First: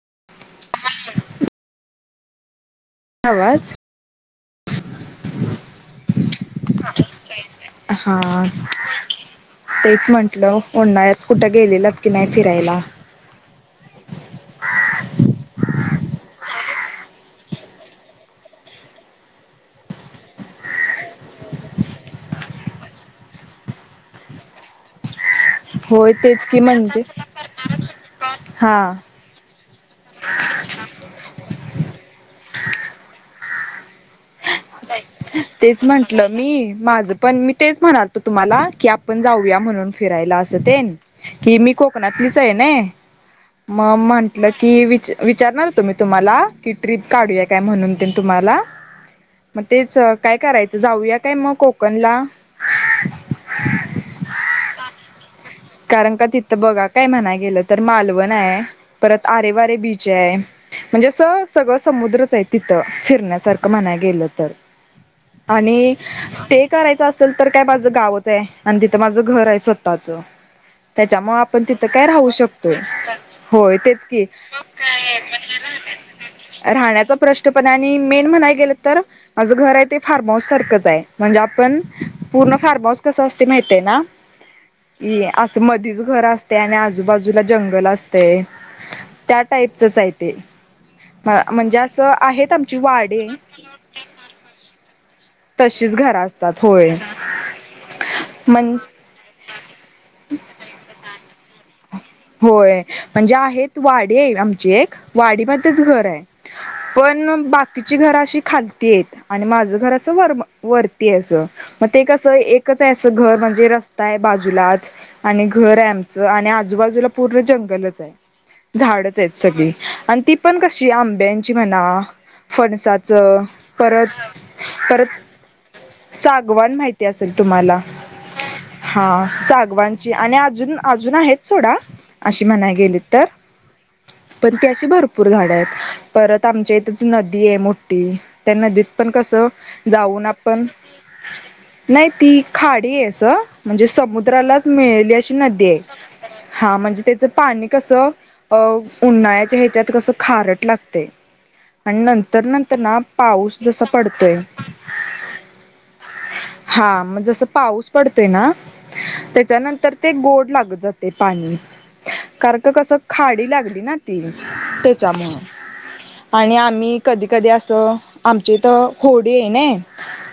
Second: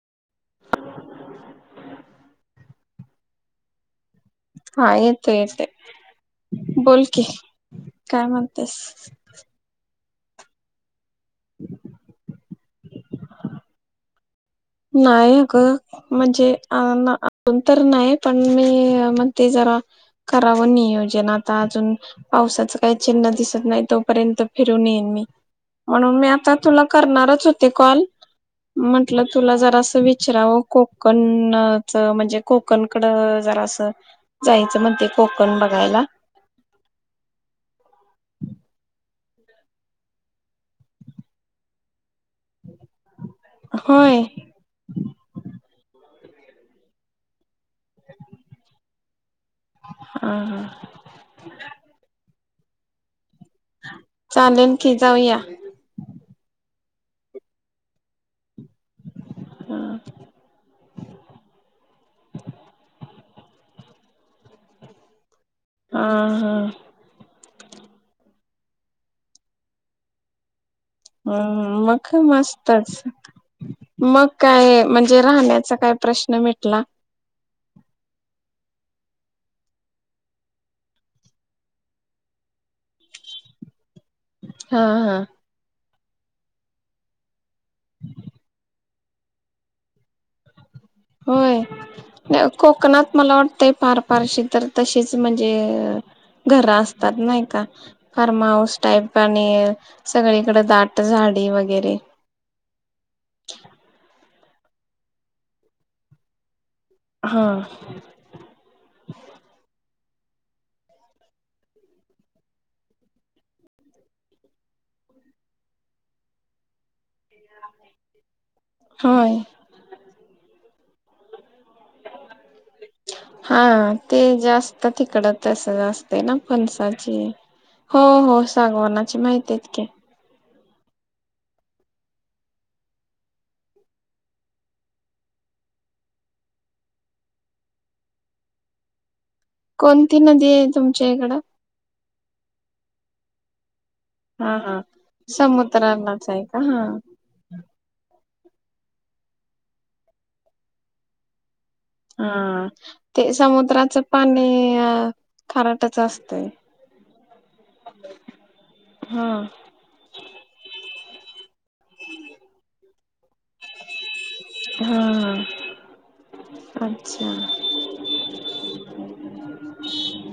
[inaudible] आवाज हां येते येते. बोलकी. हा काय म्हणतेस? तेच म्हंटलं, उन्हाळ्यात कुटं गेलेलात की नाही फिरायला? नाही अगं म्हणजे अ ना उन तर नाही पण मी म्हणते ज रा करावं नियोजन आता आजुन पावसाचं काही चिन्ह दिसत नाही तोपर्यंत फि रुन येईन मी, होय म्हणून मी तेच आता की तुला म्हणजे करणारच होते काॅल, हा म्हटलं जरासं विचरावं कोकण च म्हणजे कोकण कडं जरासं. जायचं म्हणते कोकण तेच बघायला म्हंटलं मी माझं पण, मी तेच म्हणालतो तुम्हाला की आप पण जाऊया म्हणून फिरायला असं तेन, की मी को कणातलीच आय नई, म होय म्हंटल की विच विचारणार होतो मी तुम्हा ला की ट्रिप काढूया काय म्हणून तेन तुम्हाला. म तेच हा काय हा करायचं जाऊया काय म कोकणला? चालेल की जाऊया. कारण का तिथं बघा काय म्हणाय गेलं तर मालवण आय. परत आरे वारे हा बीच आय. म्हणजे असं सगळं समुद्रच आहे तिथं फिरण्यास रकं म्हणाय गेलं तर. आणि स्टे हा करायचं असंल तर काय माझं गावच आय, आणि तिथं माझं घर हाय स्वतःचं. हम् मग काय शकतोय मस्तच, होय तेच की मग काय म्हणजे राहण्याच काय प्रश्न मिटला. तेपण आणि मेन म्हणाय गेलं तर, माझं घर हाय ते फार्महाऊस सारखंच आय. म्हणजे आपण तुला फार्महाऊस कसं असतंय माहितय ना? हां-हां. मधीच घर असतंय आणि आजूबाजूला जंगल असतंय. त्या टाईपचच आय ते. होय? म्हणजे असं आहेत आमची कोकणात वाडे मला वाटतंय फार फारशी तर तशीच म्हण तशीच ज्य घरं असतात घरं होय असतात नाही का, फार्म म्हण हाऊस टाईप आणि सगळीकडे दाट झाडी व होय, म्हणजे आहेत वाडी आय आमची एक, वाडी मध्येच घर आय. पण हा. बाकीची घरं अशी खालती आईत आणि माझ घर अस् स वर म वरती आय असं, म ते कसं एकच आहे असं घर म्हणजे रस्ता आहे बाजूलाच. आणि घर आय आमचं आणि आजूबाजूला पूर्ण जंगलच आय. च झाडंच आहेत होय सगळी, आणि ती पण कशी आंब्या ची म्हना. फणसाचं हा ते परत जास्त तिकड तसच परत असते ना सागवान माहिती फणसाची असेल तुम्हाला हो हो सागवानाची हा दे माहितीत की सागवानची, आणि अजून अजून आहेत सोडा अशी म्हणाय गेली तर. पण ती अशी भरपूर झाडं आहेत, परत आमच्या इथंच नदी आहे, मोठी त्या नदीत पण. कस कोणती जाऊन नदी आपण आहे तुमच्या इकडं? नाही ती खाडी आहे असं. म्हणजे हा समुद्रालाच हा. मिळेली अशी नदी आहे, समुद्रालाच आहे का हा म्हणजे. त्याच पाणी कसं अ उन्हाळ्याच्या ह्याच्यात कसं खारट लागतंय. आणि नंतर हा. नंतर ना ते पाऊस जसा समुद्राचं पडतोय. पाणी अ खाराटच असतंय. हा मग जसं पाऊस पडतोय ना हा त्याच्यानंतर ते गोड लागत जातय. ते पाणी, कारण का कसं खाडी लागली ना ती हा त्याच्यामुळं. आणि आम्ही अच्छा कधी कधी असं, आमची तर होडी आहे ने.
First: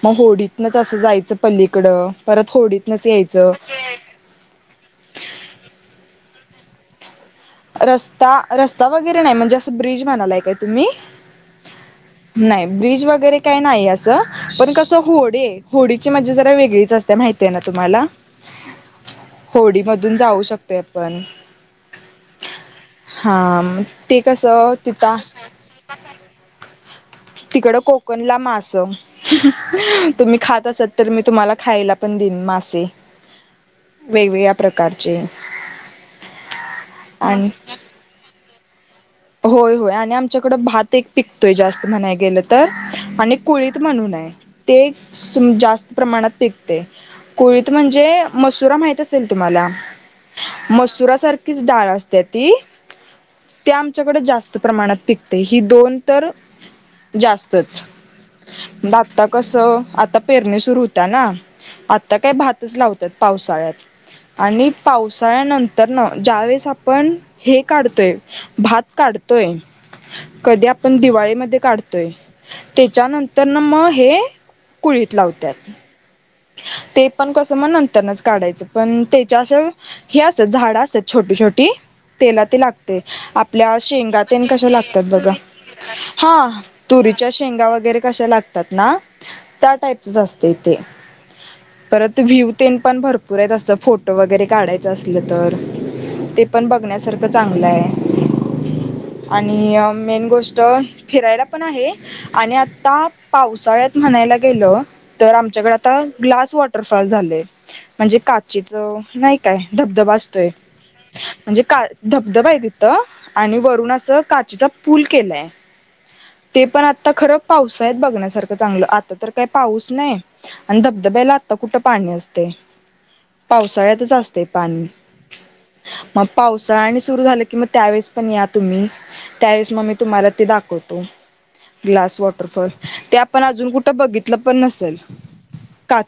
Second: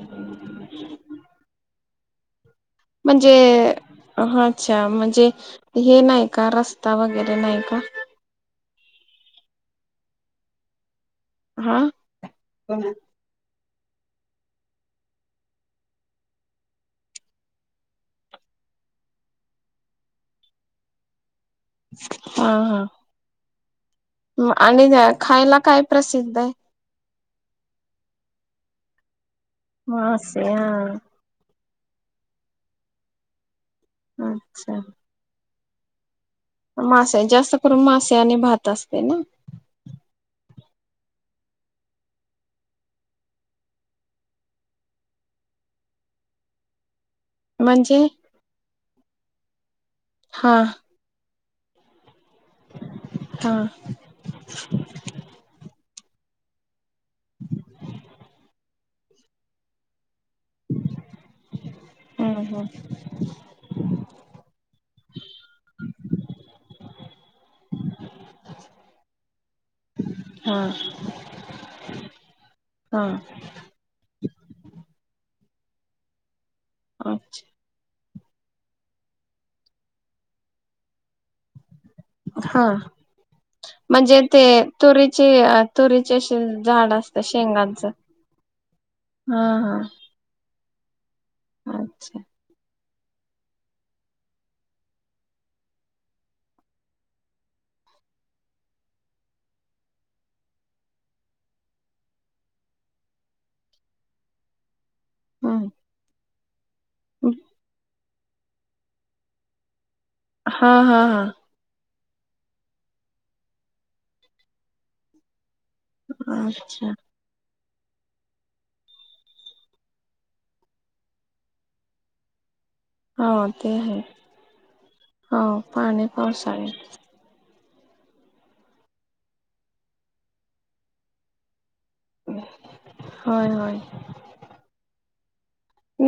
मग होडीतनच असं जायचं पलीकड परत. होडीतनच म्हणजे यायचं अच्छा म्हणजे हे नाही का रस्ता वगैरे. नाही का? रस्ता रस्ता वगैरे नाही म्हणजे असं ब्रिज म्हणायलाय काय तुम्ही? हा नाही ब्रिज वगैरे काय नाही अस पण कस होडीये होडीची म्हणजे जरा वेगळीच असते, माहिती आहे ना तुम्हाला. होडीमधून जाऊ शकते आपण. हा हा. आम आणि खायला काय प्रसिद्ध हाय? तिकड कोकणला मास, हहह तुम्ही मासे खात असत हा. तर मी तुम्हाला. खायला पण दिन मासे, वेगवेगळ्या अच्छा प्रकारचे. मासे, आणि जास्त करून मासे आणि भात अस होय होय आणि आमच्या. ईकड भात एक पिकतोय जास्त म्हणाया गेल तर, आणि कुळीत म्हणून ते एक सु जास्त प्रमाणात पिकतेय. कुळीथ म्हणजे मसुरा माहित असेल तुम्हाला, हा मसुरा सारख! डाळ असते ती, हा. ती आमच्याकडे जास्त प्रमाणात पिकतयं हि दोन. ऊन तर जास्तच दाता कस आता. पेरणे सुरू होता ना, आता काय हम्म हम्म भातच लावतात पावसाळ्यात. आणि पावसाळ्यानंतर ना ज्यावेेळेस आपण हे काढतोय भात. पडतोय. हा कधी आपण दिवाळीमध्ये काढतोय हा. त्याच्यानंतर ना मग हे, कुळीत लावत्यात ते पण कस म्हण त्यांनाच काढायचं पण त्याच्या असं, हे असत झाड असत छोटी छोटी. तेला ते हा लागते. आपल्या म्हणजे शेंगात ते कश लागतात तुरीची बघ तुरीचे असे हा झाड तु असतं तिच्या शेंगा शेंगांचं वगैरे कशा लागतात. ना हा त्या हा टाईपच असतय. ते परत अच्छा व्हिवते. पण भरपूर आहेत, असं फोटो वगैरे काढायचं असलं तर, ते पण बघण्यासारखं चांगलं आहे. आणि मेन गोष्ट फिरायला पण आहे. आणि आता पावसाळ्यात म्हणाय ला गेलो. तर हम्म आमच्याकडे आता, ग्लास वॉटरफॉल झालेय म्हणजे काचीचं नाही काय धबध तो असतोय हा हा म्हणजे काल धबधबा आहे तिथं, आणि वरून असं काचीचा पूल केलाय. आच्छा. पाऊस आहेत बघण्यासारखं चांगलं, आता तर काय पाऊस नाही. आणि धबधब्याला आत्ता कुठं पाणी असते. हो ते आहे पावसाळ्यातच असते पाणी, हो पाणी मग पावसाळ्यात पावसाळ्यांनी सुरू झालं. कि मग त्यावेळेस पण या तुम्ही, त्यावेळेस मग मी तुम्हाला ते दाखवतो. ग्लास वॉटरफॉल ते आपण होय अजून होय कुठं बघितलं पण नसेल.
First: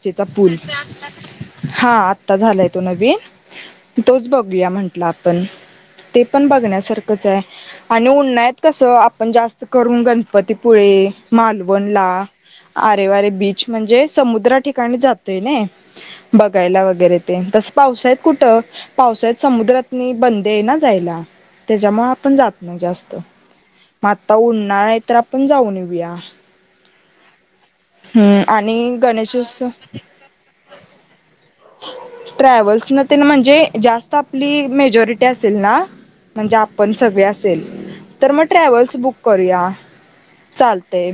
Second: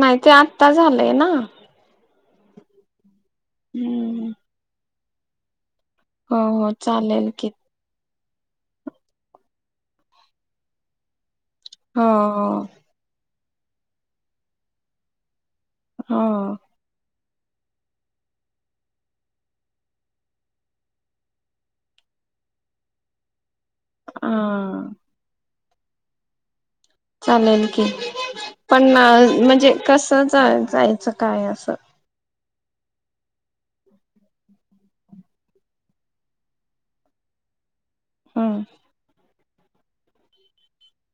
नाही ते पूल, आत्ता झालंय ना हा आ आ झालाय तो नवीन, तोच हम्म बघूया म्हंटलं आपण.... ते हो पण हो बघण्यासारखंच चालेल आहे की आणि उन्हा.... नाहीत कसं आपण जास्त करून गणपतीपुळे.... हो मालवणला हो आरेवारे बीच म्हणजे समुद्र ठिकाणी जात. तेने हो बघायला वगैरे... तस पावसात कुठं पावसा्यात समुद्रातनी बंद आहे ना जायला...... त्याच्यामुळे आपण जात ना जास्त.... म हा आता उन नाय आहे तर आपण जाऊन येऊया.. चालेल की हम्म पण आणि गणेशोत्सव म्हणजे कस जायचं काय... अससं.. ट्रॅव्हल्स न म्हणजे जास्त आपली मेजॉरिटी असेल ना... म्हणजे आपण सगळे असेल तर मग हम्म ट्रॅव्हल्स बुक करूया... चालतय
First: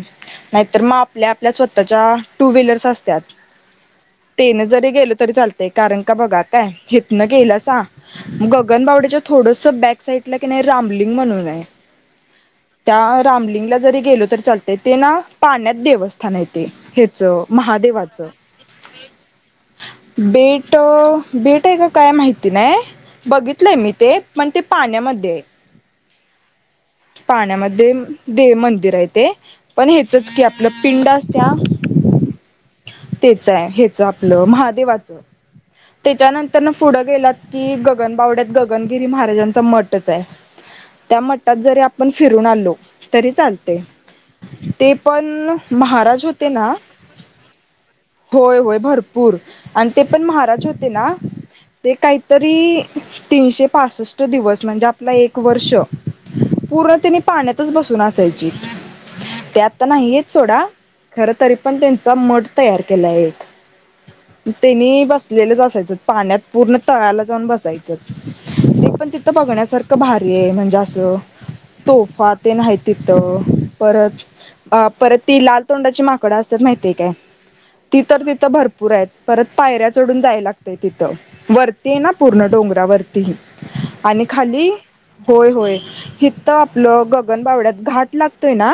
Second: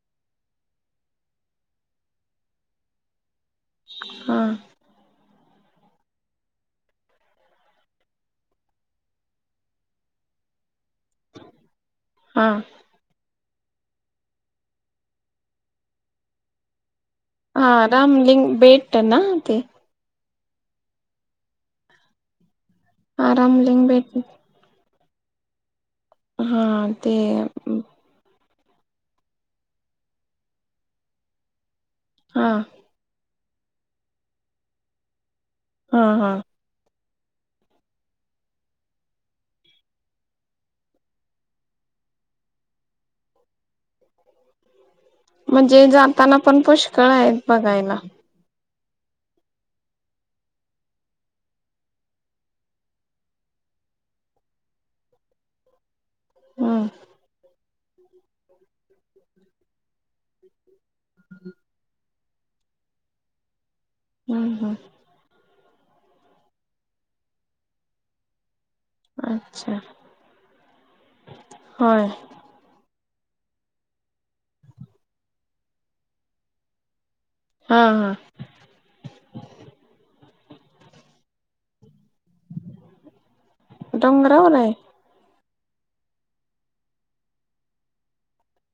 नाहीतर मग आपल्या आपल्या स्वतःच्या टू व्हीलर्स असत्याात.... हा तेन जरी गेल..... तरी चालतंय इतना गेलासा गगनबावड्याच्या थोडसं बॅक साईटला की नाही. रामलिंग म्हणून आहे, हा त्या रामलिंग... ज गेलो तर चालतय ते ना पाण्यात देवस्थान... ह्याचं हा राम महादेवाचं लिंग बेट ना ते... बेट बेट आहे का काय माहिती नाही... हा बघितलंय रामलिंग मी बेट ते पण ते पाण्यामध्ये.... हा ते पाण्यामध्ये.... देव मंदिर आहे ते पण हेचच की आपलं पिंड असत हा त्याच आहे हच आपलं महादेवाच हा हा त्याच्यानंतर पुढ... गेलात की गगनबावड्यात गगनगिरी महाराजांचा मठच आहे... त्या मठात जरी आपण फिरून आलो तरी चालते... ते पण म्हणजे महाराज जाताना होते पण ना पुष्कळ आहेत बघायला होय होय... भरपूर आणि ते पण महाराज होते ना. ते काहीतरी तीनशे पासष्ट दिवस म्हणजे आपला एक वर्ष.... हम्म पूर्ण तने पाण्यातच बसून असायची ते आत्ता नाहीयेत सोडा... खर तरी पण त्यांचा मठ तयार केला एक हम्म त्यांनी बसलेलं पाण्यात पूर्ण तळायाला जाऊन बसायचं ते पण हम्म तिथं अच्छा बघण्यासारखं भारी आहे म्हणजे असं होय तोफा तेन आहेत तिथं परत अ परत ती लाल तोंडाची माकडं असतात माहितीय काय... हा ती हा तर तिथं भरपूर आहेत परत पायऱ्या चडून जाय लागतय तिथं वर... ते ना पूर्ण डोंगरावरतीही आणि डोंगरावर खाली... आहे होय होय हिथ तर आपलं गगनबावड्यात घाट लागतोय ना...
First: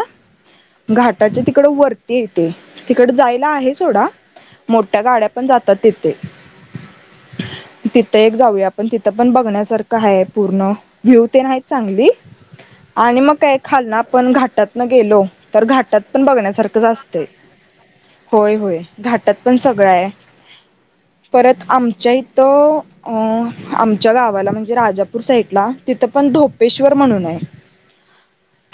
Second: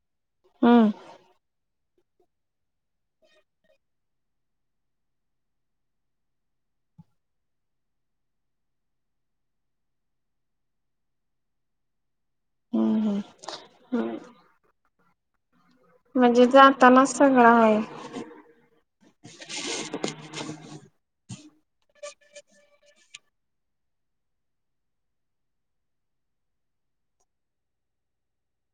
हम्म घाटाची तिकड वरती येते तिकड जाय.. आहे सोडा मोठ्या गाड्या पण जातात तथे.. तिथं एक जाऊया आपण तिथं पण बघण्यासारखं आहे पूर्ण व्ह्यू ते नाहीत चांगली... हम्म आणि हम्म मग काय खालना हम्म पण घाटात न गेलो... तर घाटात पण म्हणजे बघण्यासारखं जा जातानाच असत. सगळं आहे होय होय घाटात पण सगळं आहे. परत आमच्या इथं आमच्या गावाला म्हणजे राजापूर साईडला तिथं पण.... धोपेश्वर म्हणून...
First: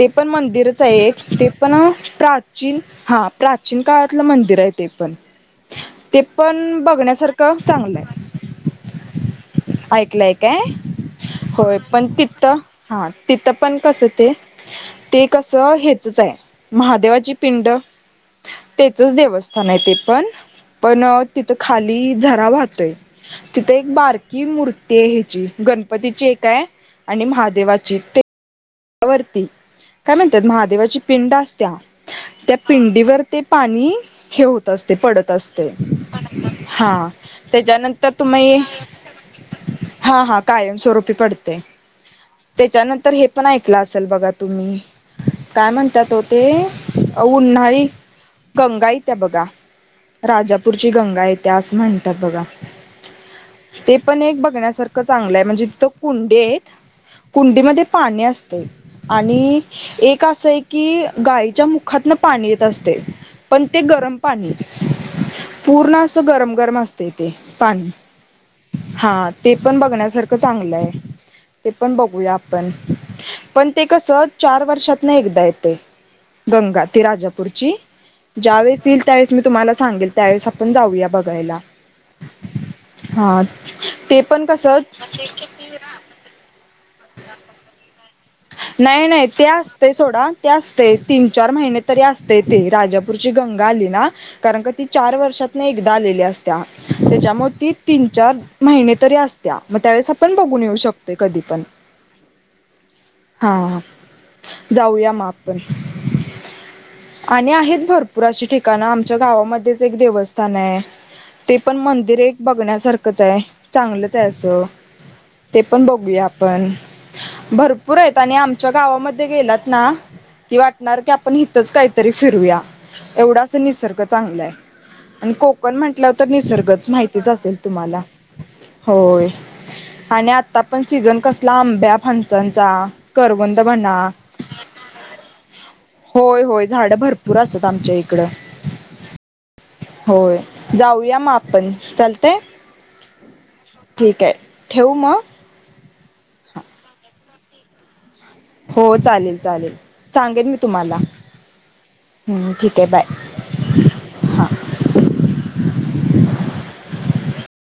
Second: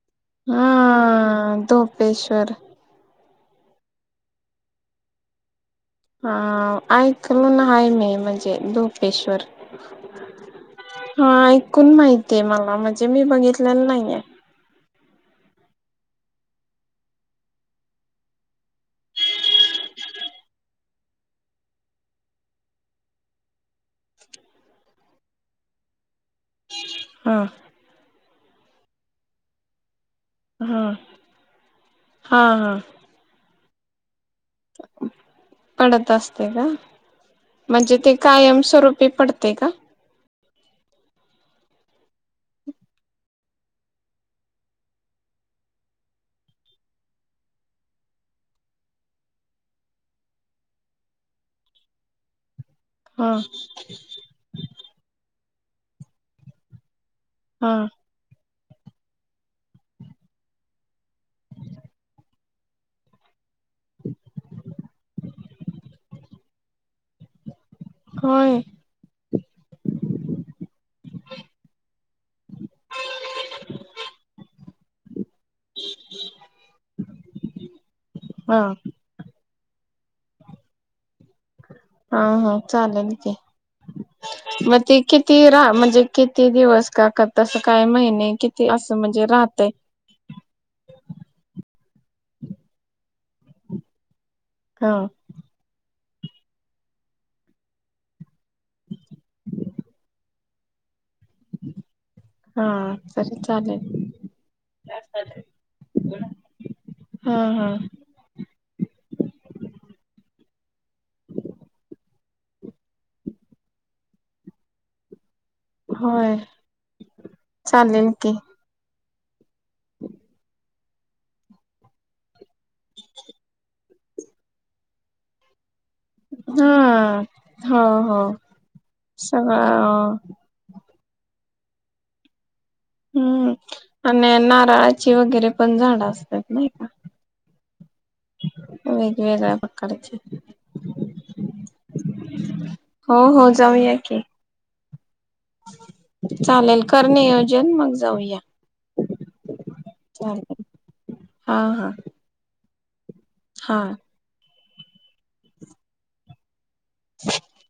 ते पण मंदिरच आहे ते हा पण धोपेश्वर प्राचीन हा प्राचीन... काळातलं मंदिर आहे ते पण.. ते हा पण बघण्यासारखं ऐकलून हाय चांगलं मी आहे म्हणजे धोपेश्वर ऐकलंय काय? हा होय ऐकून पण माहितीय तिथं मला म्हणजे हा मी तिथ पण बघितलेलं कस नाहीये ते... ते कसं ह्याचच आहे महादेवाची पिंड..... तेचच देवस्थान आहे ते पण पण तिथं खाली झरा वाहतोय तिथे एक बारकी मूर्ती आहे ह्याची गणपतीची एक आहे आणि हा महादेवाची ते वरती काय म्हणतात हा महादेवाची पिंड असत्या हा त्या हा पिंडीवर ते पाणी हे होत असते पडत असते पडत असते का हा म्हणजे त्याच्यानंतर ते तुमही कायमस्वरूपी पडते का हा हा कायमस्वरूपी पडते त्याच्यानंतर हे पण ऐकलं असेल बघा तुम्ही काय म्हणतात ओ तेऽऽऽ उन्हाळी कंगाईत बघा राजापूरची गंगा येत्या असं म्हणतात बघा, हा ते पण एक बघण्यासारखं चांगलं आहे म्हणजे तीथं कुंडे आहेत, हा कुंडीमध्ये, पाणी आणि एक असय की गाईच्या मुखातन पाणी येत असतय, पण ते गरम पाणी, पूर्ण असं गरम, गरम असतय ते पाणी,, होय हा ते पण बघण्यासारखं चांगलंय, ते पण बघूयाऽऽ पण ते कसं, चार वर्षातन एकदा, य ते, गंगा, ती राजापूरची हा ज्यावेळेस येईल त्यावेळेस मी तुम्हाला सांगेल, त्यावेळेस आपण जाऊया बघायला, हा हा चालेल की, हा ते पण कसं मग ते किती राहा म्हणजे किती दिवस,, का का तसं कायऽऽऽ नाही, नाही, ते असतय सोडा, ते असतय तीन, चार महिने तरी असतय ते राजाऽऽ ऊरची गंगा आली ना, कारण का ती हा चार वर्षातन एकदा ऽऽ आलेली असत्या, त्याच्यामुळे ती तीन, चार महिने तरी असत्या, मग त्यावेळेस आपण बघून येऊ शकतो‌. ते कधी पण. हा तरी चालेल हाऽऽ जाऊया मग आपण. हा आणि हा आहेत भरपूर अशी ठिकाणं आमच्या गावामध्येच एक देवस्थान. न य, ते पण मंदिर एक. बघण्यासारखंच हाय, चांगलचं हाय असं. ते पण बघूया होय आपण, भरपूर चालेल आहेत की आणि आमच्या गावामध्ये गेलात. नाऽऽइ वाट. नार की आपण इथंच काहीतरी फिरूया, एवढा अस निसर्ग, चांगला आहे आणि को, कण म्हटलं तर हा निसर्गच, माहितीच असेल हो तुम्हाला. हो होय, सगळं आणि आता पण सीझन कसला आंब्या फणसांऽऽ हम्म करवंद म्हणा,, आणि नारळाची वगैरे पण झाडं होय असतात होय नाही का झाड भरपूर असंऽऽ आमच्या इकडंऽऽऽ वेगवेगळ्या प्रकारचे होय,, जाऊया मग आपण, चालतंय हो हो जाऊया की, ठेऊ म चालेल, कर नियोजन मगऽऽ हो चालेल चालेल, सांगेन मी चालेल तुम्हाला्, हमम ठीकाय बाय हाऽऽ हां [inaudible]